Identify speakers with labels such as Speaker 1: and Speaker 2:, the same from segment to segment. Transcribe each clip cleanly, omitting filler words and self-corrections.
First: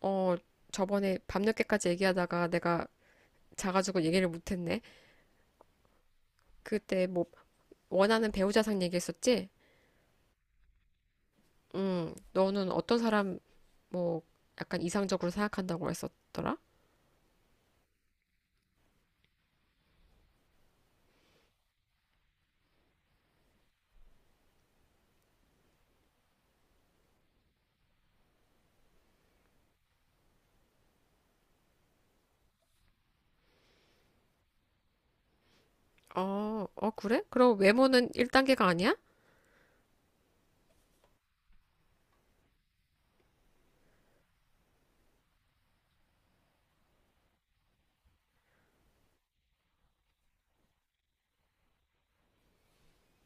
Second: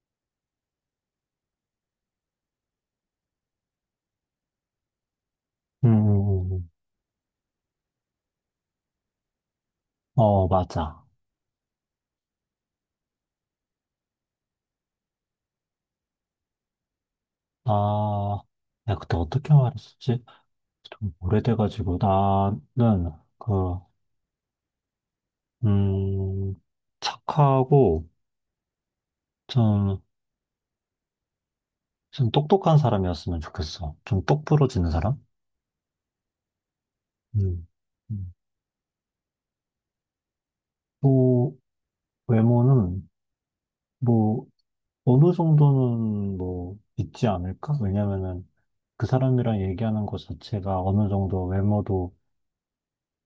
Speaker 1: 어, 저번에 밤늦게까지 얘기하다가 내가 자가지고 얘기를 못했네.
Speaker 2: 음, 음, 음.
Speaker 1: 그때 뭐 원하는 배우자상 얘기했었지?
Speaker 2: 어, 맞아.
Speaker 1: 응, 너는 어떤 사람 뭐 약간 이상적으로 생각한다고 했었더라?
Speaker 2: 아, 야, 그때 어떻게 말했었지? 좀 오래돼가지고, 나는, 그, 음, 착하고, 좀, 좀 똑똑한 사람이었으면 좋겠어. 좀 똑부러지는 사람?
Speaker 1: 어, 어, 그래? 그럼
Speaker 2: 음.
Speaker 1: 외모는
Speaker 2: 음.
Speaker 1: 1단계가 아니야?
Speaker 2: 또, 외모는, 뭐, 어느 정도는, 뭐, 있지 않을까? 왜냐면은, 그 사람이랑 얘기하는 것 자체가 어느 정도 외모도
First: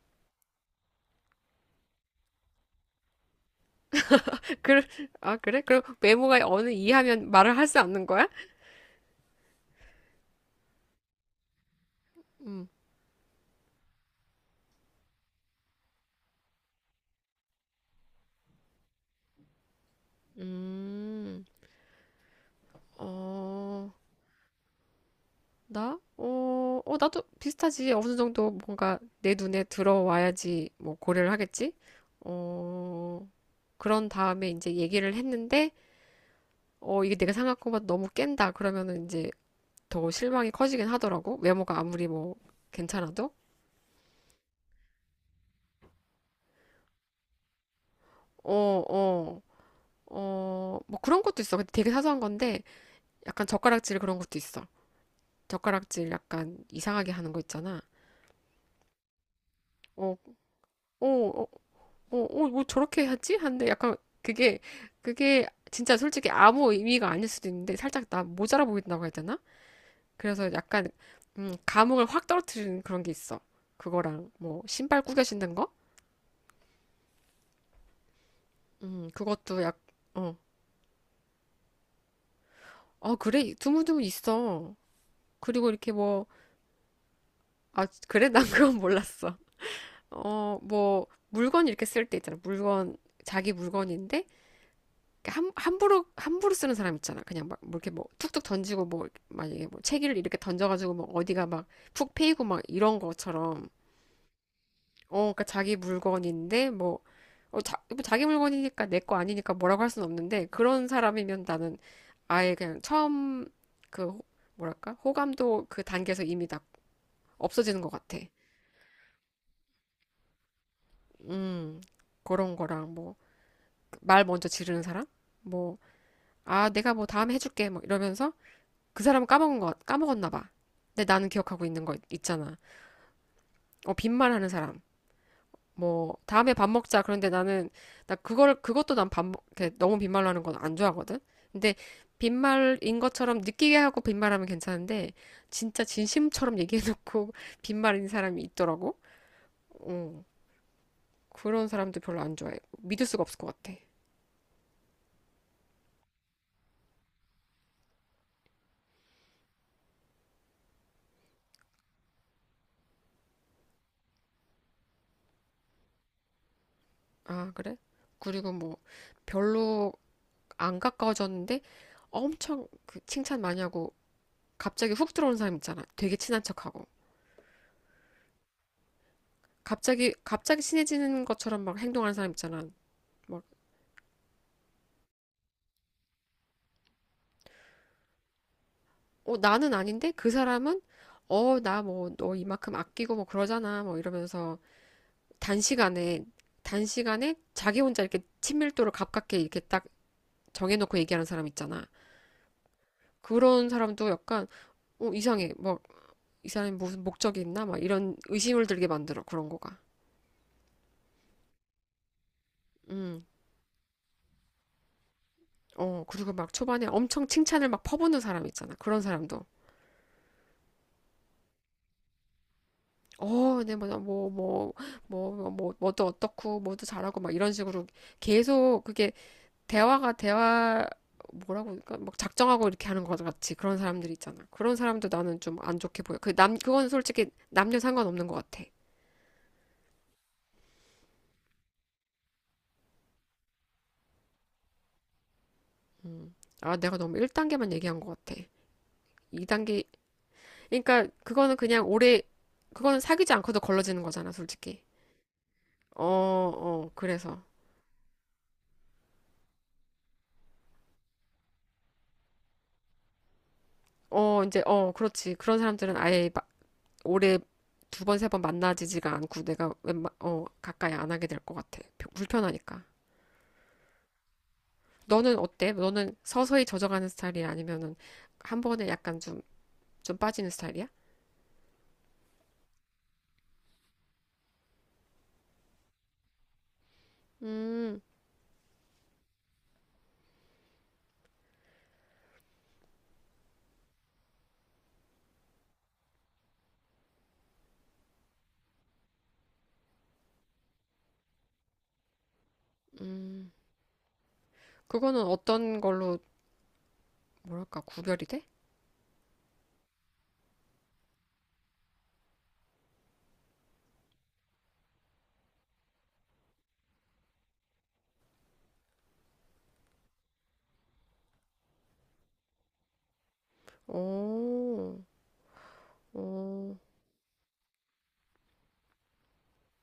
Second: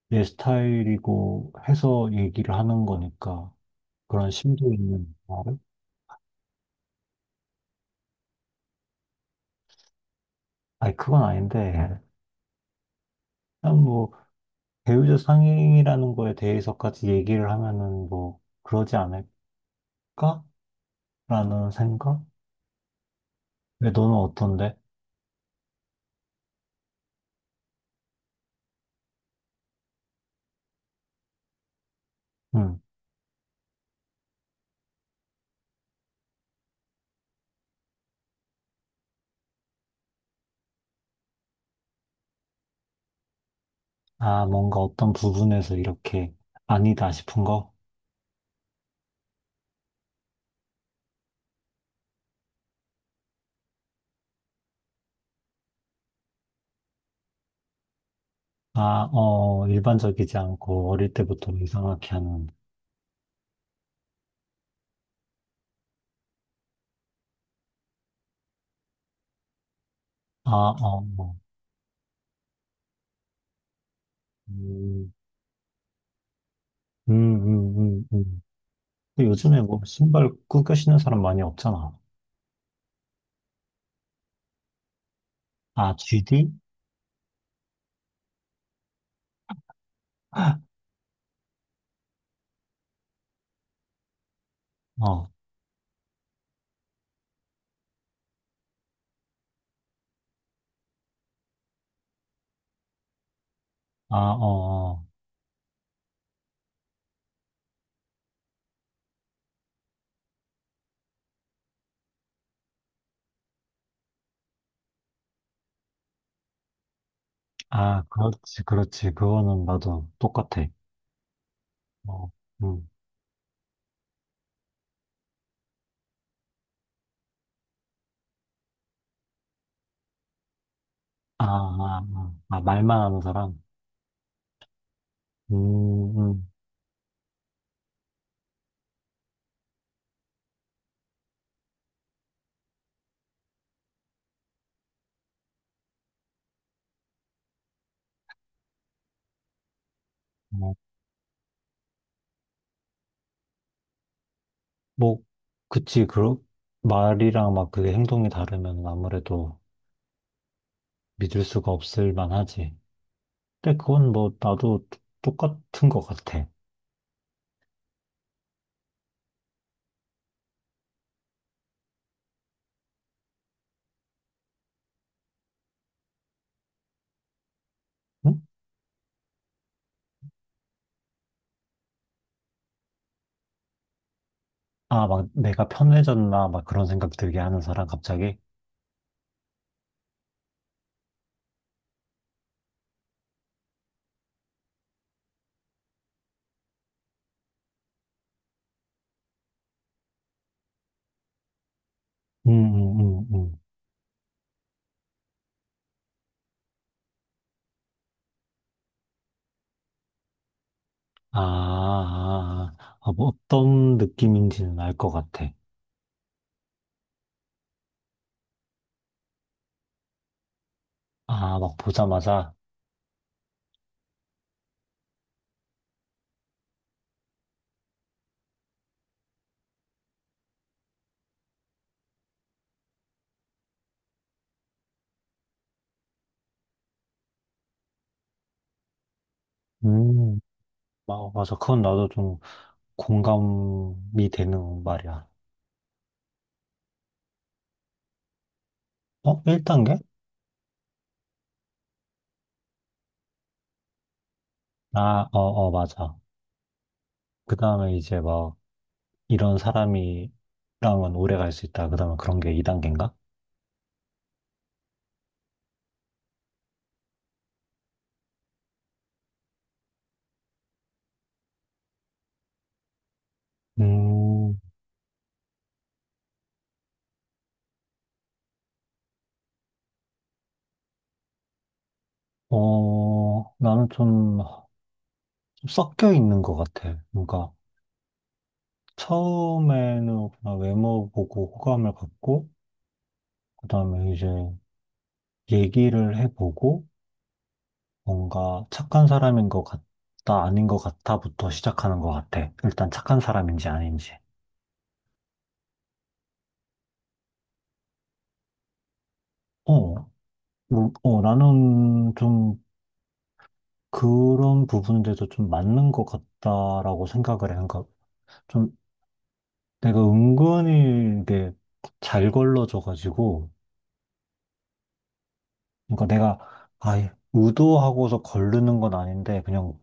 Speaker 2: 내 스타일이고 해서 얘기를 하는 거니까. 그런 심도
Speaker 1: 그,
Speaker 2: 있는
Speaker 1: 아,
Speaker 2: 말을?
Speaker 1: 그래? 그럼 외모가 어느 이하면 말을 할 수 없는 거야?
Speaker 2: 아니, 그건 아닌데,
Speaker 1: 음,
Speaker 2: 그냥 뭐, 배우자 상행이라는 거에 대해서까지 얘기를 하면은 뭐, 그러지 않을까?
Speaker 1: 음,
Speaker 2: 라는 생각?
Speaker 1: 어.
Speaker 2: 왜 너는 어떤데?
Speaker 1: 나? 어, 나도 비슷하지. 어느 정도 뭔가 내 눈에 들어와야지 뭐 고려를 하겠지?
Speaker 2: 응.
Speaker 1: 어, 그런 다음에 이제 얘기를 했는데, 어, 이게 내가 생각한 것보다 너무 깬다. 그러면은 이제 더 실망이 커지긴 하더라고. 외모가 아무리 뭐 괜찮아도.
Speaker 2: 아, 뭔가 어떤 부분에서 이렇게 아니다 싶은 거?
Speaker 1: 어, 어, 어, 뭐 그런 것도 있어. 근데 되게 사소한 건데, 약간 젓가락질 그런 것도 있어. 젓가락질 약간 이상하게 하는 거 있잖아.
Speaker 2: 아, 어,
Speaker 1: 어,
Speaker 2: 일반적이지 않고
Speaker 1: 어,
Speaker 2: 어릴
Speaker 1: 어,
Speaker 2: 때부터 이상하게
Speaker 1: 어,
Speaker 2: 하는,
Speaker 1: 뭐 저렇게 하지? 하는데 약간 그게, 그게 진짜 솔직히 아무 의미가 아닐 수도 있는데 살짝 나 모자라 보인다고 해야 되나?
Speaker 2: 아,
Speaker 1: 그래서 약간,
Speaker 2: 어, 뭐,
Speaker 1: 감흥을 확 떨어뜨리는 그런 게 있어. 그거랑 뭐 신발
Speaker 2: 음,
Speaker 1: 꾸겨 신는 거?
Speaker 2: 음, 음, 음, 음. 근데 요즘에
Speaker 1: 그것도 약,
Speaker 2: 뭐, 신발
Speaker 1: 어,
Speaker 2: 꾸겨 신는 사람 많이 없잖아.
Speaker 1: 어, 그래. 드문드문 있어. 그리고 이렇게
Speaker 2: 아,
Speaker 1: 뭐,
Speaker 2: GD?
Speaker 1: 아, 그래? 난 그건 몰랐어. 어, 뭐, 물건 이렇게 쓸 때 있잖아. 물건, 자기 물건인데
Speaker 2: 어,
Speaker 1: 그러니까 함, 함부로 함부로 쓰는 사람 있잖아. 그냥 막 뭐 이렇게 뭐 툭툭 던지고 뭐 만약에 뭐 책을 이렇게 던져가지고 뭐 어디가 막 푹 패이고 막 이런 것처럼
Speaker 2: 아, 어. 어.
Speaker 1: 어 그러니까 자기 물건인데 뭐 어, 자, 뭐 자기 물건이니까 내 거 아니니까 뭐라고 할 수는 없는데 그런 사람이면 나는 아예 그냥 처음 그 뭐랄까 호감도 그 단계에서 이미 다 없어지는 것
Speaker 2: 아,
Speaker 1: 같아.
Speaker 2: 그렇지, 그렇지. 그거는 맞아. 똑같아.
Speaker 1: 음
Speaker 2: 어,
Speaker 1: 그런
Speaker 2: 음.
Speaker 1: 거랑 뭐 말 먼저 지르는 사람 뭐 아 내가 뭐 다음에 해줄게 막 이러면서 그 사람은 까먹은 거, 까먹었나 봐. 근데 나는
Speaker 2: 아,
Speaker 1: 기억하고 있는 거
Speaker 2: 아, 아,
Speaker 1: 있잖아.
Speaker 2: 아, 말만 하는 사람?
Speaker 1: 어, 빈말하는 사람.
Speaker 2: 음,
Speaker 1: 뭐,
Speaker 2: 음.
Speaker 1: 다음에 밥 먹자. 그런데 나는, 나 그걸, 그것도 난 밥, 먹- 게 너무 빈말로 하는 건 안 좋아하거든? 근데 빈말인 것처럼 느끼게 하고 빈말하면 괜찮은데, 진짜 진심처럼 얘기해놓고 빈말인 사람이 있더라고. 어,
Speaker 2: 뭐,
Speaker 1: 그런 사람도 별로 안 좋아해. 믿을 수가 없을 것 같아.
Speaker 2: 뭐, 그치. 그러, 말이랑 막 그게 행동이 다르면 아무래도 믿을 수가 없을 만하지. 근데 그건 뭐, 나도 똑같은 것 같아.
Speaker 1: 아, 그래? 그리고 뭐, 별로 안 가까워졌는데, 엄청 그 칭찬 많이 하고 갑자기 훅 들어오는 사람 있잖아. 되게 친한 척하고.
Speaker 2: 응?
Speaker 1: 갑자기 친해지는 것처럼 막 행동하는 사람 있잖아. 막,
Speaker 2: 아, 막 내가 편해졌나? 막 그런 생각 들게 하는 사람 갑자기?
Speaker 1: 어, 나는 아닌데? 그 사람은, 어, 나 뭐, 너 이만큼 아끼고 뭐 그러잖아. 뭐 이러면서 단시간에, 단시간에 자기 혼자 이렇게 친밀도를 가깝게 이렇게 딱 정해놓고 얘기하는 사람 있잖아.
Speaker 2: 음, 음, 음, 음.
Speaker 1: 그런 사람도 약간, 어, 이상해. 뭐, 이 사람이 무슨 목적이 있나? 막 이런 의심을 들게 만들어. 그런 거가.
Speaker 2: 아, 아, 아, 아,
Speaker 1: 음.
Speaker 2: 뭐 어떤 느낌인지는 알 것 같아.
Speaker 1: 어, 그리고 막 초반에 엄청 칭찬을 막 퍼붓는 사람 있잖아. 그런 사람도.
Speaker 2: 아, 막 보자마자.
Speaker 1: 어, 네, 뭐, 뭐도 어떻고, 뭐도 잘하고, 막 이런 식으로 계속 그게 대화가 대화, 뭐라고, 그러니까 막 작정하고 이렇게 하는 것 같이 그런 사람들 있잖아. 그런 사람도 나는 좀 안 좋게 보여. 그 남, 그건 솔직히 남녀 상관없는 것 같아.
Speaker 2: 음, 아, 맞아. 그건 나도 좀 공감이 되는 말이야.
Speaker 1: 아, 내가 너무 1단계만 얘기한 것 같아.
Speaker 2: 어,
Speaker 1: 2단계,
Speaker 2: 1단계?
Speaker 1: 그러니까 그거는 그냥 오래, 그거는 사귀지 않고도 걸러지는 거잖아, 솔직히.
Speaker 2: 아, 어, 어,
Speaker 1: 어,
Speaker 2: 맞아.
Speaker 1: 어, 그래서.
Speaker 2: 그 다음에 이제 막 이런 사람이랑은 오래 갈 수 있다. 그 다음에 그런 게 2단계인가?
Speaker 1: 어, 이제, 어, 그렇지. 그런 사람들은 아예 마- 올해 두 번, 세 번 만나지지가 않고 내가 웬만, 어, 가까이 안 하게 될 것 같아. 불편하니까.
Speaker 2: 음,
Speaker 1: 너는 어때? 너는 서서히 젖어가는 스타일이야? 아니면은 한 번에 약간 좀, 좀 빠지는 스타일이야?
Speaker 2: 어, 나는 좀 섞여 있는 것 같아. 뭔가
Speaker 1: 음,
Speaker 2: 처음에는 그냥 외모 보고 호감을 갖고, 그 다음에 이제 얘기를 해보고, 뭔가 착한 사람인 것 같다, 아닌 것 같다부터 시작하는 것 같아. 일단 착한
Speaker 1: 음.
Speaker 2: 사람인지 아닌지.
Speaker 1: 그거는 어떤 걸로, 뭐랄까, 구별이 돼?
Speaker 2: 어, 뭐, 어, 나는 좀 그런 부분들도 좀 맞는 것 같다라고 생각을 해. 그러니까 좀 내가 은근히 이게 잘 걸러져가지고,
Speaker 1: 오,
Speaker 2: 그러니까 내가
Speaker 1: 오,
Speaker 2: 아예 의도하고서 걸르는 건 아닌데, 그냥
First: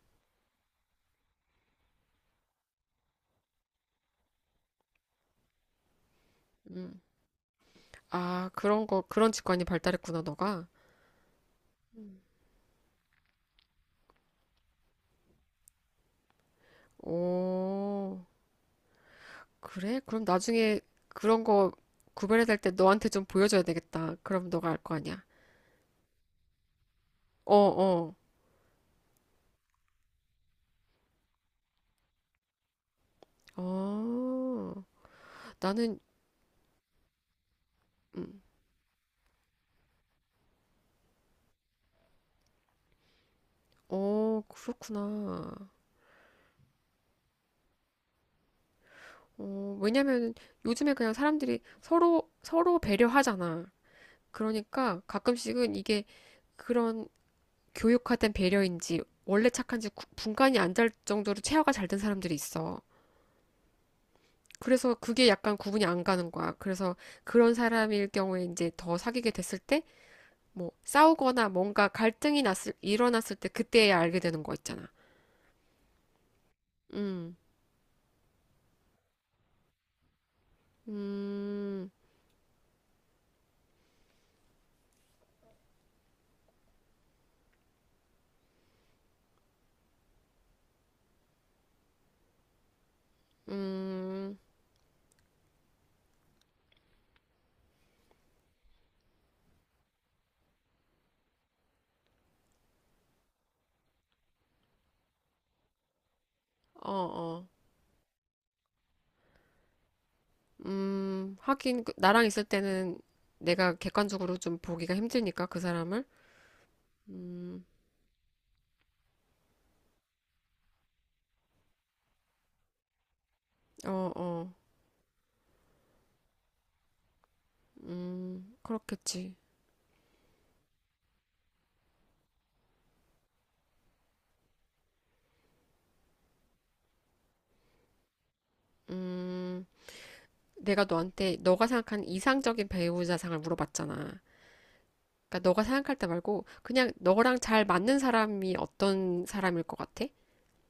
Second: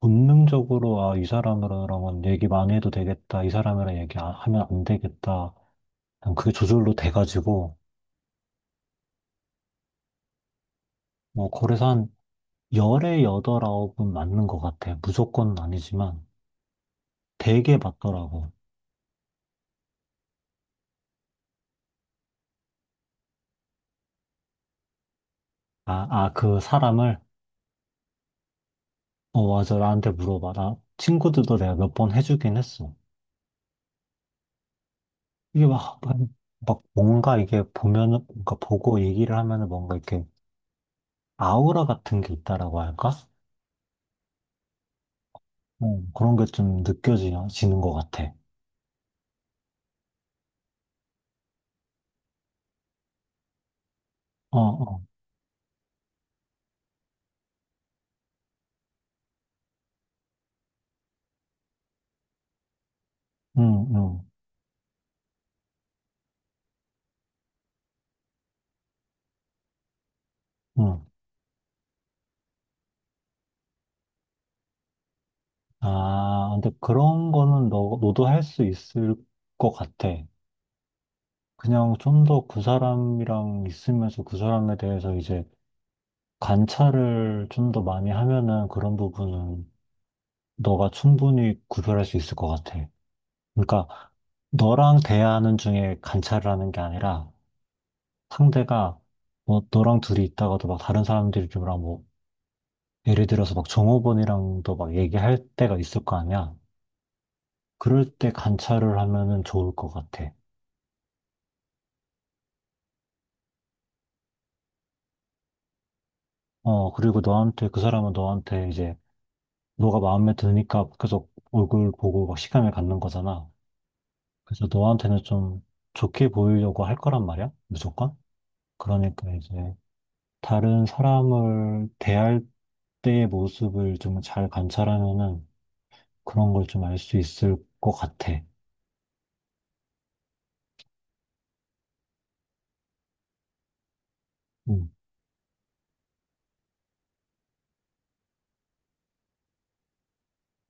Speaker 2: 본능적으로 아, 이 사람이랑은 얘기 많이 해도 되겠다, 이 사람이랑 얘기하면 안 하면 안 되겠다. 그냥 그게 저절로
Speaker 1: 음.
Speaker 2: 돼가지고,
Speaker 1: 아, 그런 거, 그런 직관이 발달했구나, 너가.
Speaker 2: 뭐, 그래서 한 열에 여덟 아홉은 맞는 것 같아. 무조건 아니지만 되게
Speaker 1: 오,
Speaker 2: 맞더라고.
Speaker 1: 그래? 그럼 나중에 그런 거 구별해야 될 때 너한테 좀 보여줘야 되겠다. 그럼 너가 알 거 아니야.
Speaker 2: 아, 아, 그 사람을,
Speaker 1: 어, 어.
Speaker 2: 어, 맞아. 나한테 물어봐. 나 친구들도 내가 몇 번 해주긴 했어.
Speaker 1: 아,
Speaker 2: 이게
Speaker 1: 나는,
Speaker 2: 막, 막, 막 뭔가 이게 보면은,
Speaker 1: 음,
Speaker 2: 뭔가 보고 얘기를 하면은 뭔가 이렇게 아우라 같은 게 있다라고 할까?
Speaker 1: 어, 그렇구나.
Speaker 2: 어, 그런 게 좀 느껴지는 것 같아.
Speaker 1: 어, 왜냐면 요즘에 그냥 사람들이 서로 배려하잖아.
Speaker 2: 어,
Speaker 1: 그러니까
Speaker 2: 어,
Speaker 1: 가끔씩은 이게 그런 교육화된 배려인지 원래 착한지 구- 분간이 안 될 정도로 체화가 잘 된 사람들이 있어.
Speaker 2: 응, 응,
Speaker 1: 그래서 그게 약간 구분이 안 가는 거야. 그래서 그런 사람일 경우에 이제 더 사귀게 됐을 때, 뭐,
Speaker 2: 응.
Speaker 1: 싸우거나 뭔가 갈등이 났을, 일어났을 때 그때야 알게 되는 거 있잖아.
Speaker 2: 아, 근데 그런
Speaker 1: 음.
Speaker 2: 거는 너도 할 수 있을 것 같아.
Speaker 1: 음,
Speaker 2: 그냥 좀 더 그 사람이랑 있으면서 그 사람에 대해서 이제 관찰을 좀 더 많이 하면은 그런 부분은 너가 충분히 구별할 수 있을 것 같아. 그러니까
Speaker 1: 음,
Speaker 2: 너랑 대화하는 중에 관찰을 하는 게 아니라 상대가 뭐 너랑 둘이 있다가도 막 다른 사람들이랑 뭐 예를 들어서 막 종업원이랑도 막 얘기할 때가 있을 거 아니야.
Speaker 1: 어, 어.
Speaker 2: 그럴 때 관찰을 하면은 좋을 것 같아.
Speaker 1: 하긴, 그- 나랑 있을 때는 내가 객관적으로 좀 보기가 힘드니까, 그 사람을.
Speaker 2: 어, 그리고
Speaker 1: 음,
Speaker 2: 너한테 그 사람은 너한테 이제 너가 마음에 드니까 계속 얼굴 보고 막 시간을 갖는 거잖아.
Speaker 1: 어, 어.
Speaker 2: 그래서 너한테는 좀 좋게 보이려고 할 거란 말이야, 무조건. 그러니까
Speaker 1: 그렇겠지.
Speaker 2: 이제 다른 사람을 대할 때의 모습을 좀 잘 관찰하면은 그런 걸 좀 알 수 있을 것 같아.
Speaker 1: 음, 내가 너한테, 너가 생각하는 이상적인 배우자상을 물어봤잖아.
Speaker 2: 음.
Speaker 1: 그러니까 너가 생각할 때 말고, 그냥 너랑 잘 맞는 사람이 어떤 사람일 것 같아?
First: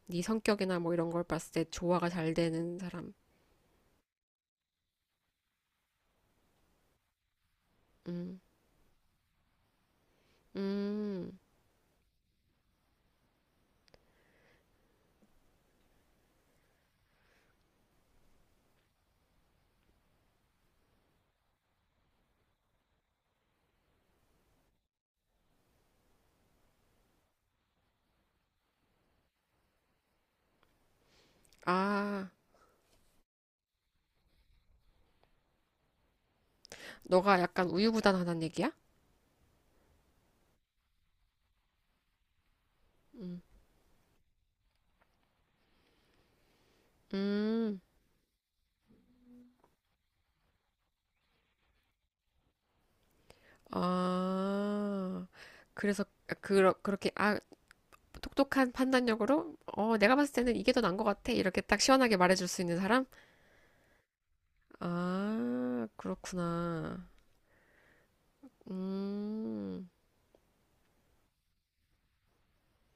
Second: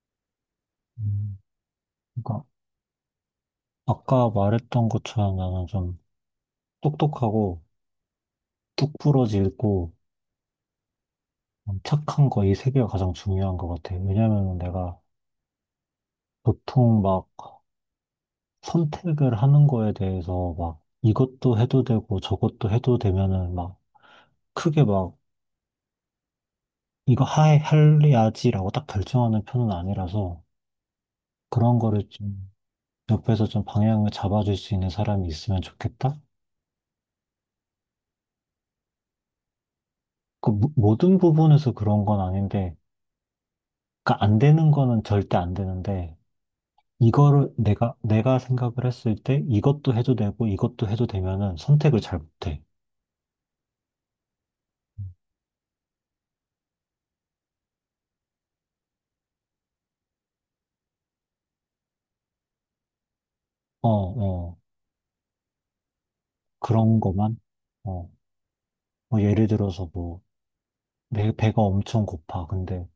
Speaker 1: 네 성격이나 뭐 이런 걸
Speaker 2: 음.
Speaker 1: 봤을 때 조화가 잘
Speaker 2: 그러니까
Speaker 1: 되는 사람.
Speaker 2: 아까 말했던 것처럼 나는 좀 똑똑하고
Speaker 1: 음,
Speaker 2: 뚝 부러지고
Speaker 1: 음,
Speaker 2: 착한 거 이 세 개가 가장 중요한 것 같아. 왜냐면은 내가 보통 막 선택을 하는 거에 대해서 막 이것도 해도 되고 저것도 해도 되면은 막 크게 막 이거 하 할래야지라고 딱 결정하는 편은 아니라서 그런 거를
Speaker 1: 아.
Speaker 2: 좀 옆에서 좀 방향을 잡아줄 수 있는 사람이 있으면 좋겠다?
Speaker 1: 너가 약간 우유부단하다는 얘기야?
Speaker 2: 모든 부분에서 그런 건 아닌데
Speaker 1: 음.
Speaker 2: 그러니까 안 되는 거는 절대 안 되는데 이거를
Speaker 1: 음,
Speaker 2: 내가 생각을 했을 때 이것도 해도 되고 이것도 해도 되면은 선택을 잘 못해.
Speaker 1: 아, 그래서 그러, 그렇게 아, 똑똑한 판단력으로 어, 내가 봤을 때는 이게 더 나은 것 같아. 이렇게 딱 시원하게 말해줄 수 있는 사람?
Speaker 2: 어, 어.
Speaker 1: 아,
Speaker 2: 그런
Speaker 1: 그렇구나.
Speaker 2: 거만 어. 뭐 예를
Speaker 1: 음,
Speaker 2: 들어서 뭐 배가 엄청 고파. 근데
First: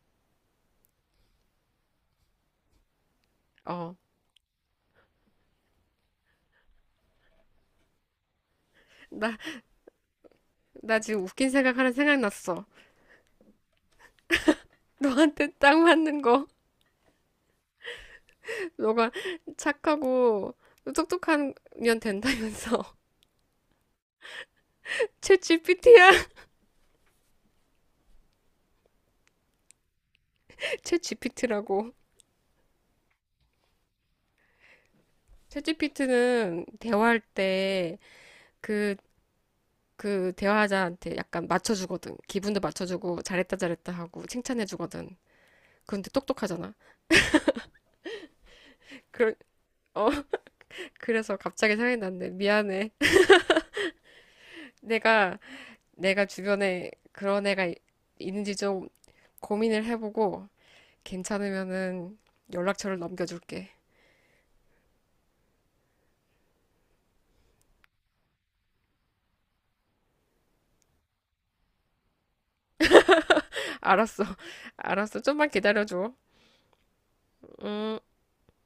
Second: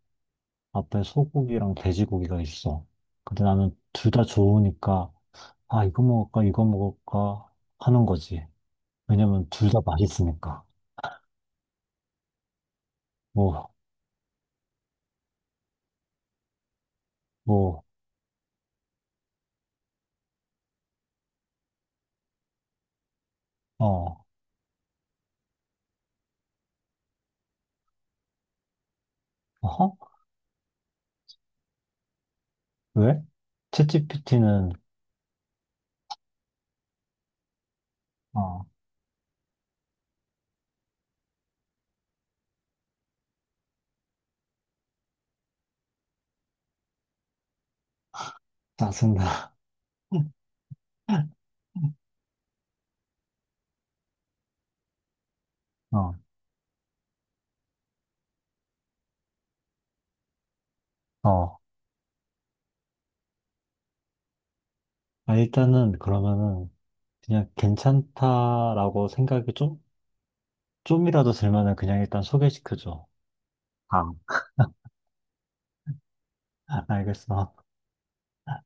Speaker 2: 앞에 소고기랑 돼지고기가 있어. 근데 나는
Speaker 1: 어,
Speaker 2: 둘 다 좋으니까, 아, 이거 먹을까, 이거 먹을까 하는 거지.
Speaker 1: 나,
Speaker 2: 왜냐면 둘 다 맛있으니까.
Speaker 1: 나 지금 웃긴 생각 하나 생각났어.
Speaker 2: 뭐,
Speaker 1: 너한테 딱 맞는 거.
Speaker 2: 뭐,
Speaker 1: 너가 착하고 똑똑한 년 된다면서.
Speaker 2: 어,
Speaker 1: 챗GPT야.
Speaker 2: 어허?
Speaker 1: 챗GPT라고.
Speaker 2: 왜? 챗GPT는,
Speaker 1: 챗지피트는 대화할 때
Speaker 2: 어,
Speaker 1: 그, 그 대화자한테 약간 맞춰주거든. 기분도 맞춰주고 잘했다 잘했다 하고 칭찬해주거든. 그런데 똑똑하잖아. 그,
Speaker 2: 짜증나.
Speaker 1: 어, 그래서 갑자기 생각이 났네. 미안해. 내가,
Speaker 2: 어,
Speaker 1: 내가 주변에 그런 애가 이- 있는지 좀 고민을 해보고
Speaker 2: 어.
Speaker 1: 괜찮으면은 연락처를 넘겨줄게.
Speaker 2: 아, 일단은 그러면은 그냥 괜찮다라고 생각이 좀, 좀이라도 들면은 그냥 일단 소개시켜줘. 아,
Speaker 1: 알았어. 알았어. 좀만 기다려줘.
Speaker 2: 알겠어.
Speaker 1: 음.